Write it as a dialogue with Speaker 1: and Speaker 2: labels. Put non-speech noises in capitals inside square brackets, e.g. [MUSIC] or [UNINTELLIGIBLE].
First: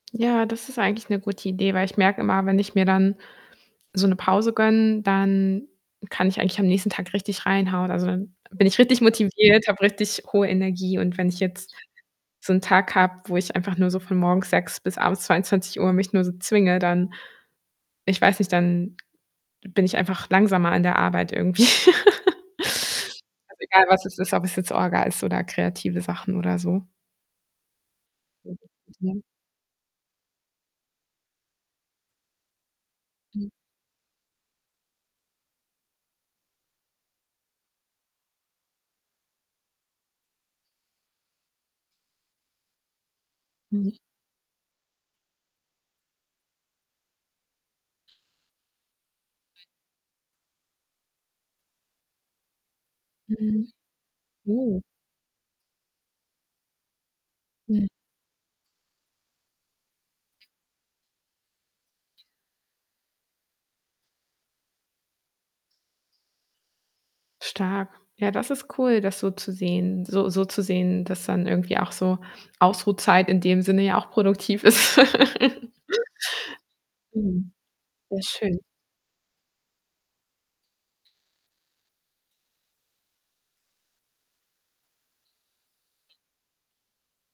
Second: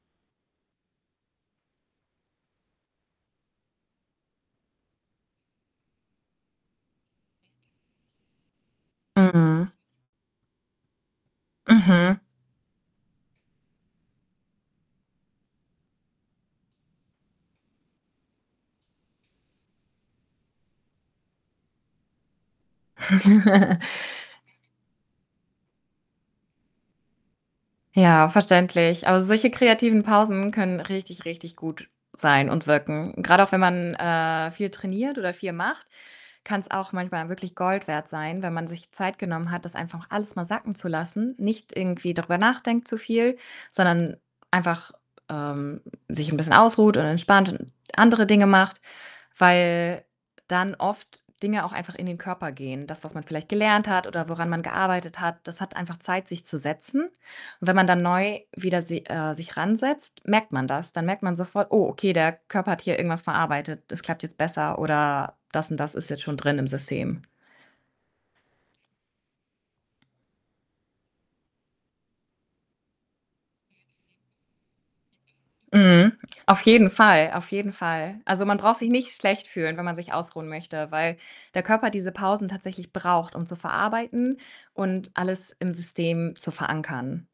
Speaker 1: Ja, das ist eigentlich 'ne gute Idee, weil ich merke immer, wenn ich mir dann so 'ne Pause gönne, dann kann ich eigentlich am nächsten Tag richtig reinhauen. Also, dann bin ich richtig motiviert,
Speaker 2: Mhm.
Speaker 1: habe richtig hohe Energie. Und wenn ich jetzt
Speaker 2: Mhm.
Speaker 1: so 'n Tag habe, wo ich einfach nur so von morgens 6:00 bis abends 22:00 mich nur so zwinge, dann ich weiß nicht, dann bin ich einfach langsamer in der Arbeit irgendwie. [CHUCKLES] Also, egal, was es ist, ob es
Speaker 2: [CHUCKLES]
Speaker 1: jetzt Orga ist oder kreative Sachen oder so.
Speaker 2: Ja, verständlich. Aber
Speaker 1: [UNINTELLIGIBLE]
Speaker 2: solche kreativen Pausen können richtig, richtig gut sein und wirken. Grad
Speaker 1: Hm.
Speaker 2: auch, wenn man, äh, viel trainiert oder viel macht, kann's auch manchmal wirklich Gold wert sein, wenn man sich Zeit genommen hat, das einfach alles mal sacken zu lassen, nicht irgendwie darüber nachdenkt zu viel,
Speaker 1: Mhm.
Speaker 2: sondern einfach, ähm, sich 'n bisschen ausruht und entspannt und andere Dinge macht, weil dann oft Dinge auch einfach in den Körper gehen. Das, was man vielleicht
Speaker 1: Mhm.
Speaker 2: gelernt hat oder woran man
Speaker 1: Oh.
Speaker 2: gearbeitet hat, das hat einfach Zeit, sich zu setzen. Und wenn man
Speaker 1: Mhm.
Speaker 2: dann neu wieder si äh, sich ran setzt, merkt man das. Dann merkt man sofort: „Oh, okay, der Körper hat hier irgendwas verarbeitet, das klappt jetzt besser oder das und das ist jetzt schon drin im System.“
Speaker 1: Stark. Ja, das ist cool, das so zu sehen so so zu sehen, dass dann irgendwie auch so Ausruhtzeit in dem Sinne ja auch produktiv ist. [CHUCKLES]
Speaker 2: Mhm. Auf jeden Fall, auf
Speaker 1: Mhm.
Speaker 2: jeden Fall.
Speaker 1: Sehr
Speaker 2: Also, man
Speaker 1: schön.
Speaker 2: braucht sich nicht schlecht fühlen, wenn man sich ausruhen möchte, weil der Körper diese Pausen tatsächlich braucht, um zu verarbeiten und alles im System zu verankern.